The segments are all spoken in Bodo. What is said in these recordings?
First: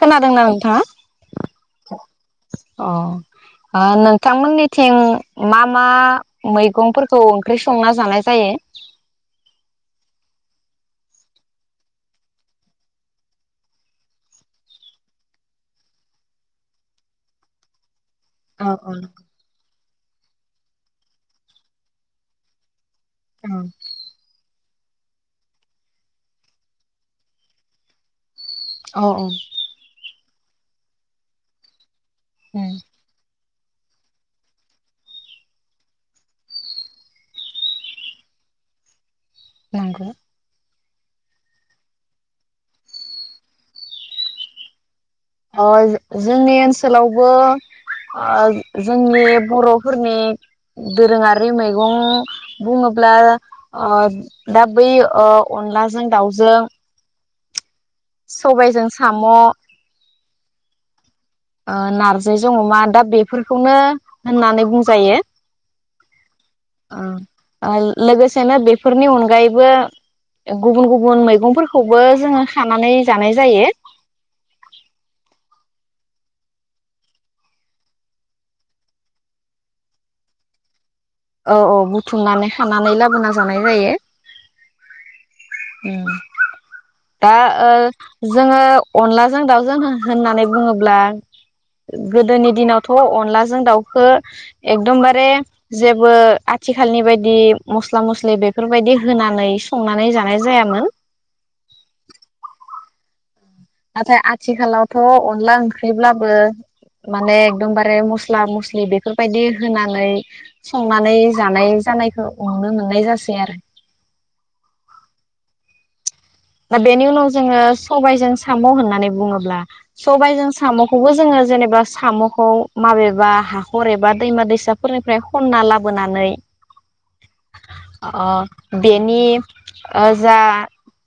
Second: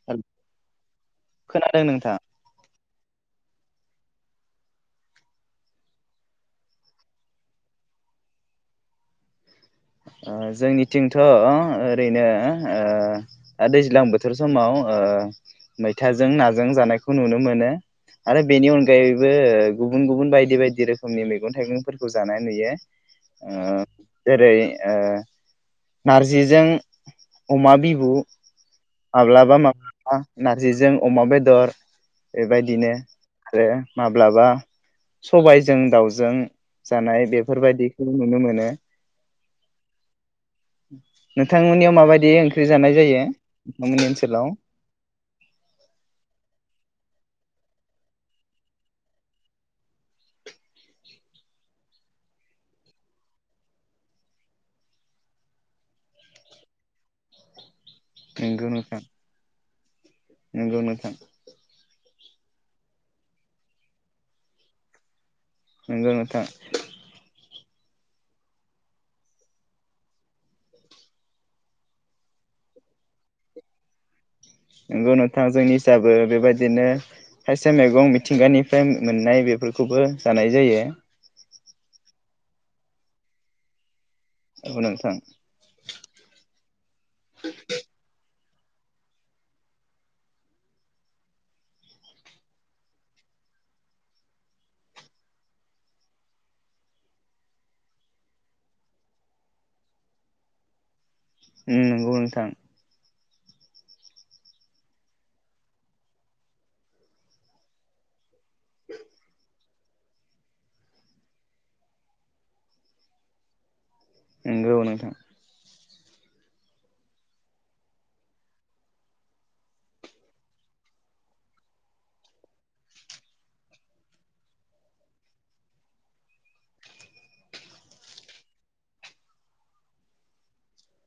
खोनादोंना नोंथाङा खोनादों नोंथां अ नोंथांमोननिथिं मा मा मैगंफोरखौ ओंख्रि संना जानाय जायो ओ जोंनिथिंथ' ओरैनो ओ ओ दैज्लां बोथोर समाव ओ मैथाजों नाजों जानायखौ नुनो मोनो आरो औ बेनि औ अनगायबो गुबुन गुबुन बायदि बायदि रोखोमनि मैगं थाइगंफोरखौ जानाय नुयो ओ जेरै ओ नारजिजों अमा बिबु औ औ माब्लाबा माबा नारजिजों अमा बेदर बेबायदिनो आरो माब्लाबा सबायजों दाउजों जानाय बेफोरबायदिखौ नुनो मोनो नंगौ नोंथांमोननियाव माबायदि ओंख्रि जानाय जायो नोंथांमोननि ओनसोलाव ओ जोंनि ओनसोलावबो ओ जोंनि बर'फोरनि दोरोङारि मैगं बुङोब्ला ओ दा बै ओ अनलाजों दाउजों नंगौ सबायजों नोंथां साम' नंगौ नोथां जों अमा दा बेफोरखौनो होननानै बुंजायो नंगौ नोंथां ओ ओ लोगोसेनो बेफोरनि अनगायैबो गुबुन गुबुन मैगंफोरखौबो जोङो खानानै जानाय जायो नोंगौ नोंथां जोंनि जाबो बेबायदिनो खायसे मैगं मिथिंगानिफ्राय मोननाय बेफोरखौबो जानाय जायो औ औ बुथुमनानै खानानै लाबोना जानाय जायो औ नोंथां ओ दा ओ जोङो अनलाजों दाउजों हो होननानै बुङोब्ला गोदोनि दिनावथ' अनलाजों दाउखो एकदमबारे जेबो आथिखालनि बायदि मस्ला मस्लि बेफोरबायदि होनानै संनानै जानाय जायामोन उम नंगौ नोंथां नाथाय आथिखालावथ' अनला ओंख्रिब्लाबो माने एकदमबारे मस मस्ला मस्लि बेफोरबायदि होनानै संनानै जानाय जानायखौ नुनो मोननाय जासै आरो नंगौ नोंथां दा बेनि उनाव जोङो सबायजों साम' होननानै बुङोब्ला सबायजों साम'खौबो जोङो जेनेबा साम'खौ माबेबा हाखर एबा दैमा दैसाफोरनिफ्राय खनना लाबोनानै ओ बेनि ओ जा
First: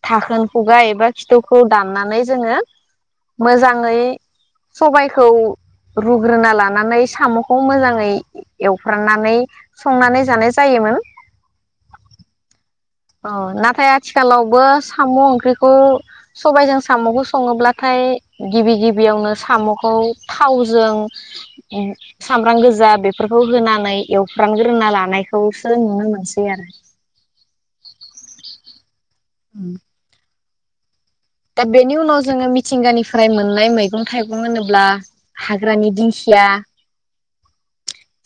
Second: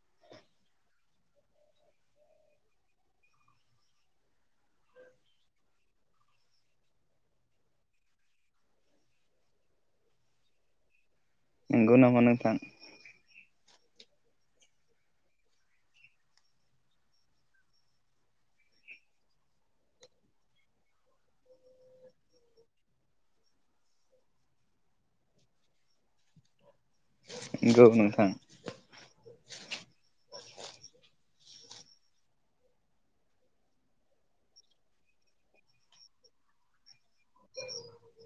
थाखोन खुगा एबा खिथौखौ दाननानै जोङो मोजाङै सबायखौ रुग्रोना लानानै साम'खौ मोजाङै एवफ्राननानै संनानै जानाय जायोमोन नंगौ नामा नोंथां? औ नाथाय आथिखालावबो साम' ओंख्रिखौ सबायजों साम'खौ सङोब्लाथाय गिबि गिबियावनो साम'खौ थावजों सामब्राम गोजा बेफोरखौ होनानै एवफ्रानग्रोना लानायखौसो नुनो मोनसै आरो औ नोंथां औ [inaudible] दा बेनि उनाव जोङो मिथिंगानिफ्राय मोननाय मैगं थाइगं होनोब्ला हाग्रानि दिंखिया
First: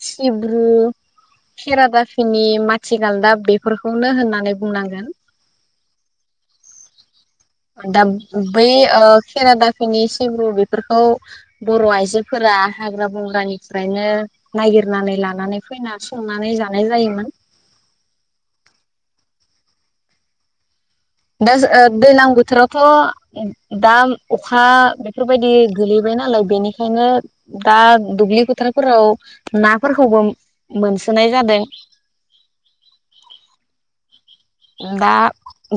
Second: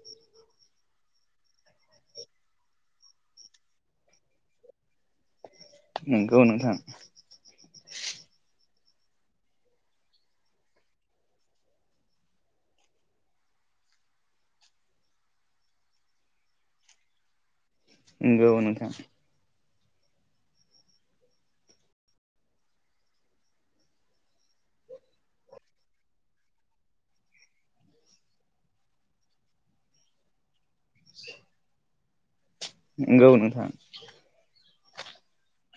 सिब्रु खेरादाफिनि माथि गालदाब बेफोरखौनो होननानै बुंनांगोन नंगौ नोंथां दा बै ओ खेरादाफिनि सिब्रु बेफोरखौ बर' आइजोफोरा हाग्रा बंग्रानिफ्रायनो नागिरनानै लानानै फैना संनानै जानाय जायोमोन नंगौ नोंथां दा ओ दैज्लां बोथोरावथ' दा अखा बेफोरबायदि गोलैबाय नालाय बेनिखायनो दा दुब्लि बोथोरफोराव नाफोरखौबो मोनसोनाय जादों नंगौ नोंथां। दा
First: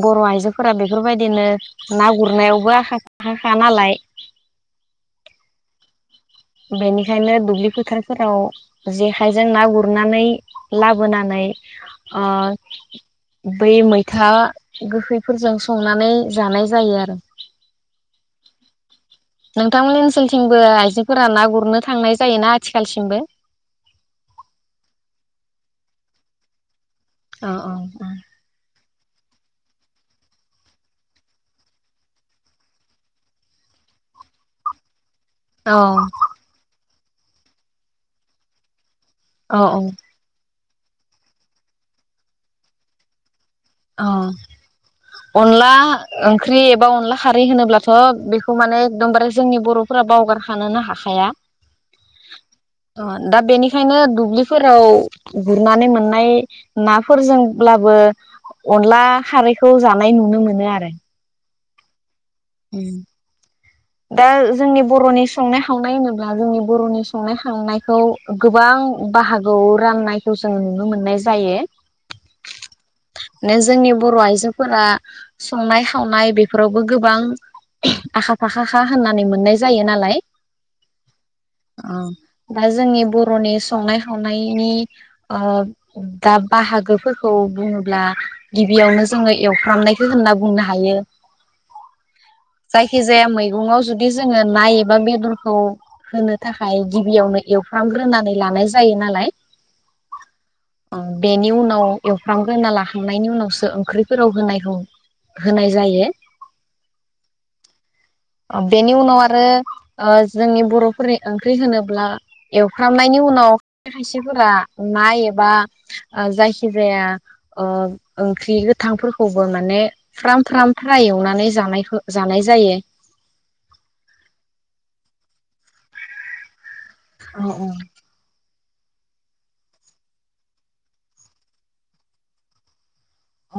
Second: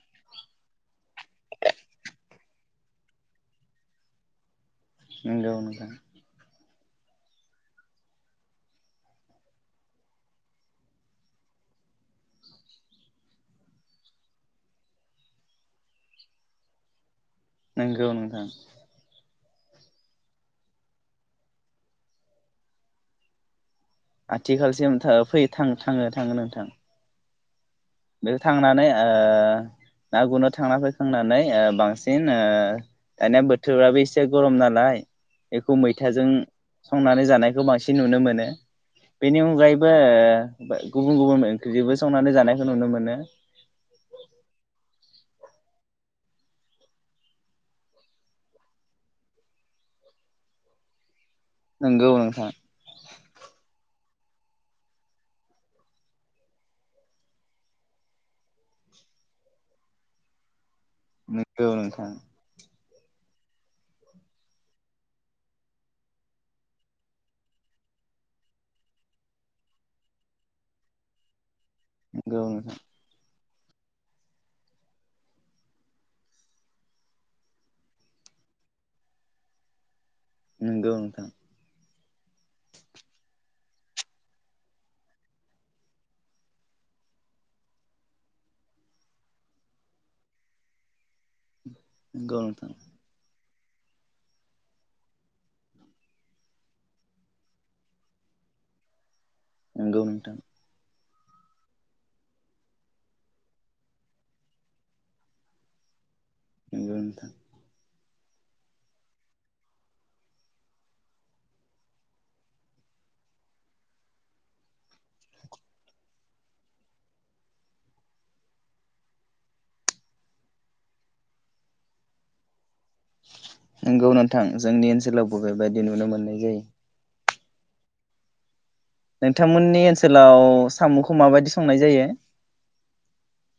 बर' आइजोफोरा बेफोरबायदिनो ना गुरनायावबो आखाफाखा नालाय नंगौ नोंथां बेनिखायनो दुब्लि फोथारफोराव जेखायजों ना गुरनानै लाबोनानै ओ बै मैथा गोखैफोरजों संनानै जानाय जायो आरो नंगौ नोंथां नोंथांमोननि ओनसोलथिंबो आइजोफोरा ना गुरनो थांनाय जायोना आथिखालसिमबो आथिखालसिम था फै थाङो थाङो नोंथां अ औ बेयाव थांनानै ओ ना गुरनो थांना फैखांनानै ओ बांसिन ओ दानिया बोथोराबो एसे गरम नालाय बेखौ औ मैथाजों संनानै जानायखौ बांसिन नुनो मोनो। बेनि औ अनगायैबो ओ गुबुन गुबुन ओंख्रिजोंबो संनानै जानाय नुनो मोनो औ अनला ओंख्रि एबा अनला खारै होनोब्लाथ' बेखौ माने एकदमबारे जोंनि बर'फोरा बावगारखानोनो हाखाया नंगौ नोंथां ओ दा बेनिखायनो दुब्लिफोराव गुरनानै मोननाय नाफोरजोंब्लाबो अनला खारैखौ जानाय नुनो मोनो आरो औ नोंथां ओम दा जोंनि बरनि संनाय खावनाय होनोब्ला जोंनि बर'नि संनाय खावनायखौ गोबां बाहागोआव राननायखौ जों नुनो मोननाय जायो नोंखौ नोथां ने जोंनि बर' आइजोफोरा संनाय खावनाय बेफोरावबो गोबां आखा-फाखा खा होननानै मोननाय जायो नालाय। नंगौ नोंथां ओ दा जोंनि बर'नि सु संनाय खावनायनि ओ दा बाहागोफोरखौ बुङोब्ला गिबियावनो जोङो एवफ्रामनायखौ होनना बुंनो हायो। नंगौ नोंथां जायखि जाया मै गङाव जुदि जोङो ना एबा बेदरखौ होनो थाखाय गिबियावनो एवफ्रामग्रोनानै लानाय जायो नालाय। नोंगौ नोंथां। अ बेनि उनाव एवफ्रामगोना लाखांनायनि उनावसो ओंख्रिफोराव होनायखौ होनाय जायो। नोंगौ नोंथां। बेनि उनाव आरो ओ जोंनि बर'फोरनि ओंख्रि होनोब्ला एवफ्रामनायनि उनाव खायसेफोरा ना एबा जायखिजाया ओ ओंख्रि गोथांफोरखौबो माने फ्राम-फ्राम फ्राय एवनानै जानायखौ जानाय जायो। नोंगौ नोंथां जोंनि ओनसोलावबो बेबायदि नुनो मोननाय जायो। औ औ। नोंथांमोननि ओनसोलाव साम'खौ माबायदि संनाय जायो?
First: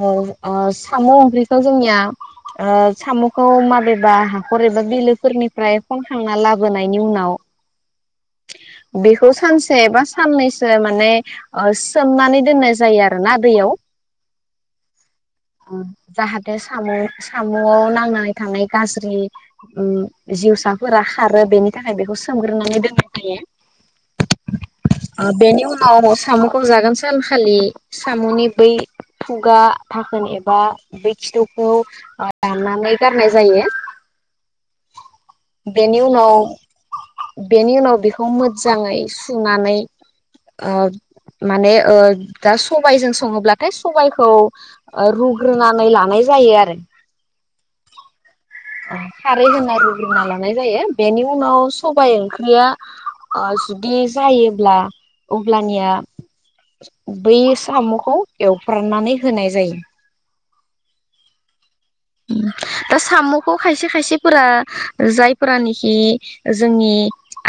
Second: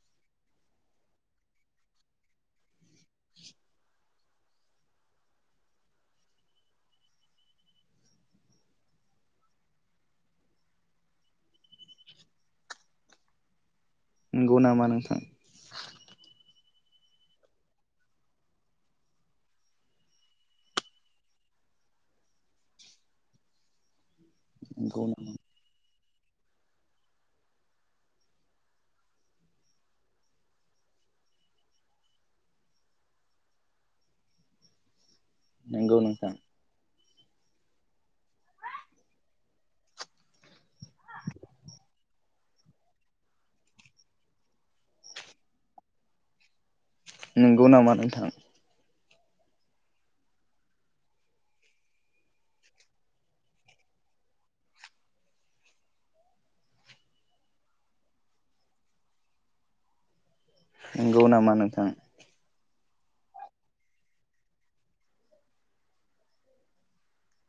औ ओ साम ओंख्रिखौ जोंनिया आ साम'खौ माबेबा हाखर एबा बिलोफोरनिफ्राय खनखांना लाबोनायनि उनाव बेखौ सानसे बा साननैसो माने ओ सोमनानै दोननाय जायो आरोना दैयाव। नंगौ नामा नोंथां ओं जाहाथे साम' साम'आव नांनानै थानाय गाज्रि ओ उम जिउसाफोरा खारो बेनि थाखाय बेखौ सोमग्रोनानै दोनो। [inaudible] नंगौ आ बेनो उनाव साम'खौ जागोन सानखालि साम'नि बै खुगा थाखोन एबा बे खिथुखौ दाननानै गारनाय जायो। बेनि नंगौ नोंथां उनाव बेनि उनाव बेखौ मोजाङै सुनानै ओ माने ओ दा सबाइजों सङोब्लाथाय सबाइखौ ओ रुग्रोनानै लानाय जायो आरो नोंगौ नामा नोंथां? खारै होना रुग्रोना लानाय जायो। बेनि उनाव सबाइ ओंख्रिया ओ जुदि जायोब्ला अब्लानिया बै साम'खौ एवफ्राननानै होनाय जायो। नोंगौ नामा नोंथां? दा साम'खौ खायसे खायसेफोरा जायफोरानिखि जोंनि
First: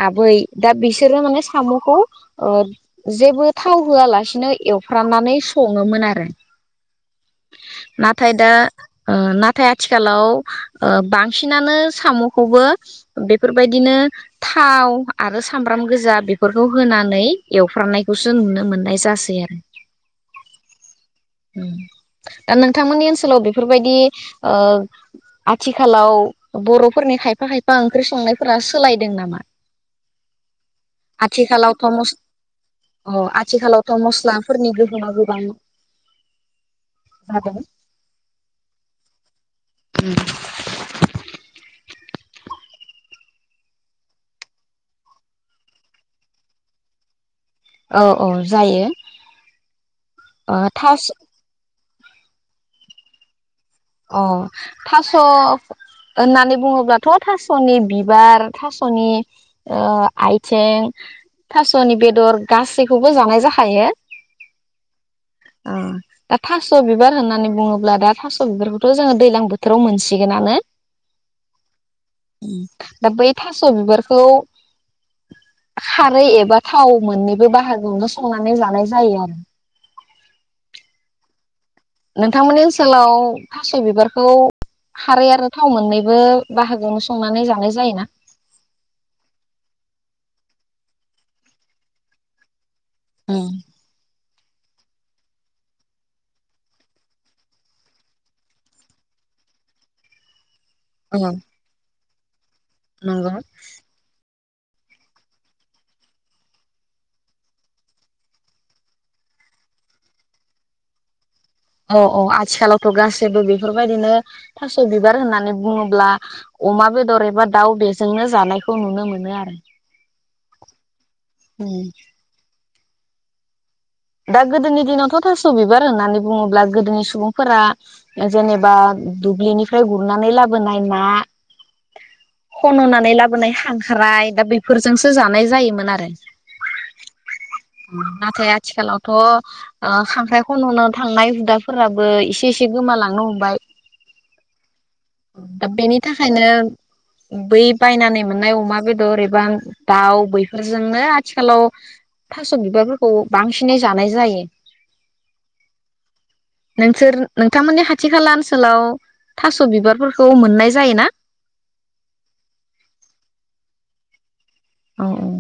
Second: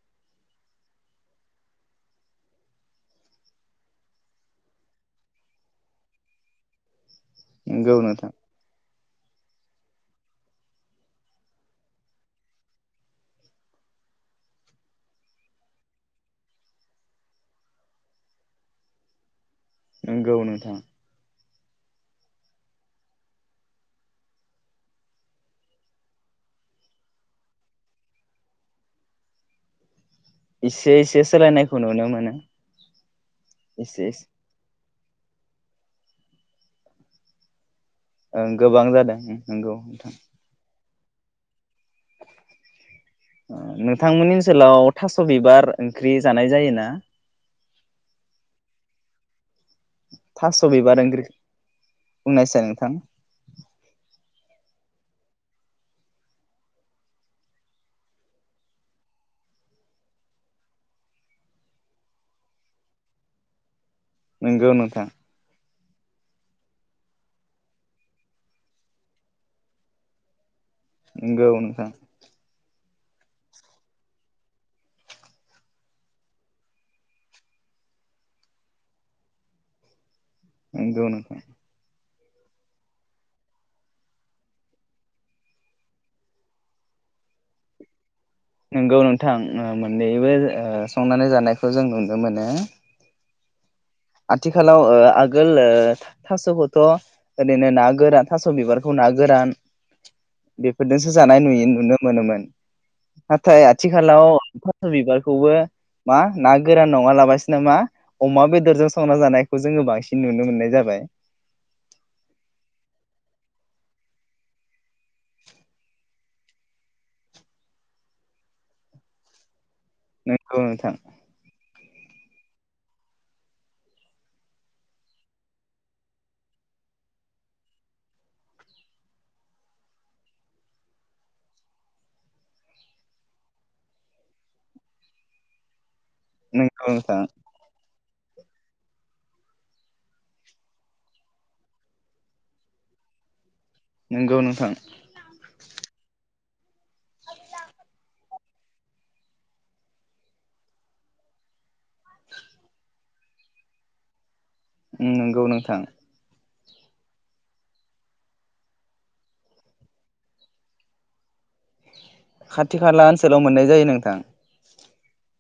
आबै दा बिसोरो माने साम'खौ ओ जेबो थाव होआलासिनो एवफ्रामनानै सङोमोन आरो नंगौ नोंथां नाथाय दा ओ नाथाय आथिखालाव ओ बांसिनानो साम'खौबो बेफोरबायदिनो थाव आरो सामब्राम गोजा बेफोरखौ होनानै एवफ्राननायखौसो नुनो मोननाय जासै आरो नंगौ नोंथां उम दा नोंथांमोननि ओनसोलाव बेफोर बेबायदि ओ आथिखालाव बर'फोरनि खायफा खायफा ओंख्रि संनायफोरा सोलायदों नामा? एसे एसे सोलायनायखौ आथिखालावथ' नुनो मस मोनो अ आथिखालावथ' एसे एसे मस्लाफोरनि गो समा गोबां जादों ओं गोबां जादों नोंगौ नोंथां। ओ नोंथांमोननि ओनसोलाव थास' बिबार ओंख्रि जानाय जायोना? औ औ जायो। थास' बिबार ओंख्रि बुंनायसाय नोंथां। अ थास' होननानै बुङोब्लाथ' थास'नि बिबार थास'नि ओ आइथें थास'नि बेदर गासैखौबो जानाय जाखायो। नोंगौ नोंथां। आ दा थास' बिबार होननानै बुङोब्ला दा थास' थास बिबारखौथ' जोङो दैज्लां बोथोराव मोनसिगोनानो। नोंगौ नोंथां। दा बै थास' बिबारखौ खारै एबा थाव मोननैबो बाहागोआवनो संनानै जानाय जायो आरो नोंगौ नोंथां नोंथांमोननि ओनसोलाव थास' बिबारखौ खारै आरो थाव मोननैबो बाहागोआवनो संनानै जानाय जायोना? नोंगौ नोंथां ओ मोननैबो ओ संनानै जानायखौ जों नुनो मोनो। ओं आथिखालाव ओ आगोल ओ थास'खौथ' ओरैनो ना गोरान थास' बिबारखौ ना गोरान बेफोरदोंसो औ जानाय नुयो नुनो मोनोमोन। नंगौ नाथाय आथिखालाव थास' बिबारखौबो मा ना गोरान नङा लाबासिनो मा अमा बेदरजों स संना जानायखौ जोङो बांसिन नुनो मोननाय जाबाय। औ औ आथिखालावथ' गासैबो बेफोरबायदिनो थास' बिबार होननानै बुङोब्ला अमा बेदर एबा दाउ बेजोंनो जानायखौ नुनो मोनो आरो नोंगौ नोंथां। [unintelligible] दा गोदोनि दिनावथ' थास' बिबार होननानै बुङोब्ला गोदोनि सुबुंफोरा जेनेबा दुब्लिनिफ्राय गुरनानै लाबोनाय ना खन'नानै लाबोनाय खांख्राय दा बेफोरजोंसो जानाय जायोमोन आरो। नोंगौ नोंथां नाथाय आ थिखालावथ' ओ खांख्राइ खन'नो थांनाय हुदाफोराबो एसे एसे गोमालांनो हमबाय। नंगौ नोंथां दा बेनि थाखायनो बै बायनानै मोननाय अमा बेदर एबा दाउ बैफोरजोंनो आथिखालाव थास' बिबारफोरखौ बांसिनै जानाय जायो। उम नोंगौ नोंथां। नोंसोर नोंथांमोननि खाथि खाला ओनसोलाव थास' बिबारफोरखौ मोननाय जायो ना? खाथि-खाला ओनसोलाव मोननाय जायो नोंथां। औ औ।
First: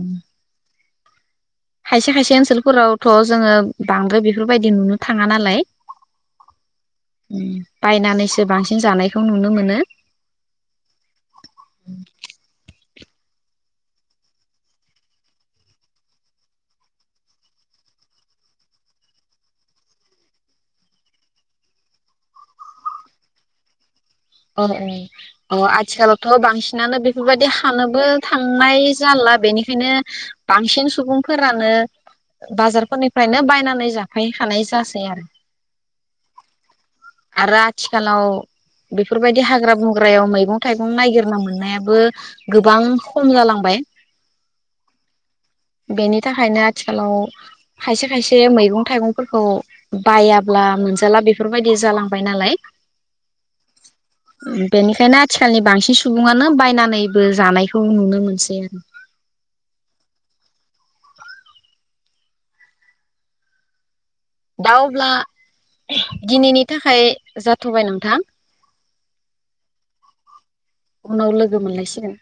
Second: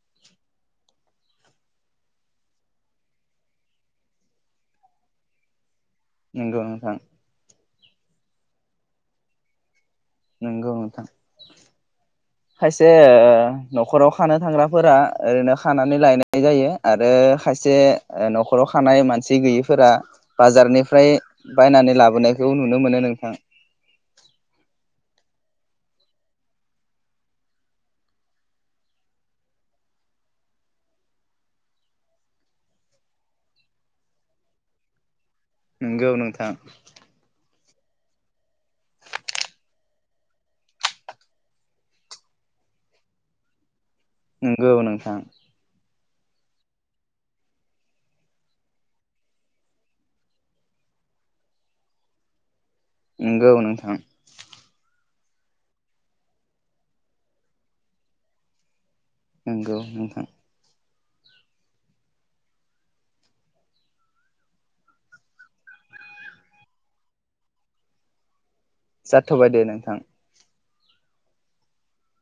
खायसे-खायसे ओनसोलफोरावथ' जोङो बांद्राय बेफोरबायदि नुनो थाङा नालाय नोंगौ नोंथां। बायनानैसो बांसिन जानायखौ नुनो मोनो। नोंगौ नोंथां खायस से ओ न'खराव खानो थांग्राफोरा ओरैनो खानानै लायनाय जायो आरो खायसे न'खराव खानाय मानसि गैयैफोरा बाजारनिफ्राय बायनानै लाबोनायखौ नुनो मोनो नोंथां। औ औ अ आथिखालावथ' बांसिनानो बेफोरबायदि हानोबो थांनाय जाला बेनिखायनो बांसिन सुबुंफोरानो बाजारफोरनिफ्रायनो बायनानै जाफायखानाय जासै आरो। नोंगौ नोथां। थिखालाव बेफोरबायदि हाग्रा बंग्रायाव मैगं-थाइगं नायगिरना मोननायाबो गोबां खम जालांबाय। नोंगौ नोंथां। बेनि थाखायनो आथिखालाव खायसे खायसे मैगं-थाइगंफोरखौ बायाब्ला मोनजाला बेफोरबायदि जालांबाय नालाय नंगौ नोंथां बिनिखायनो थिखालनि बांसिन सुबुङानो बायनानैबो जानायखौ नुनो मोनसै आरो। नोंगौ नोंथां दा अब्ला दिनैनि थाखाय जाथ'बाय नोंथां जाथ'बाय दे नोंथां उनाव लोगो मोनलायसिन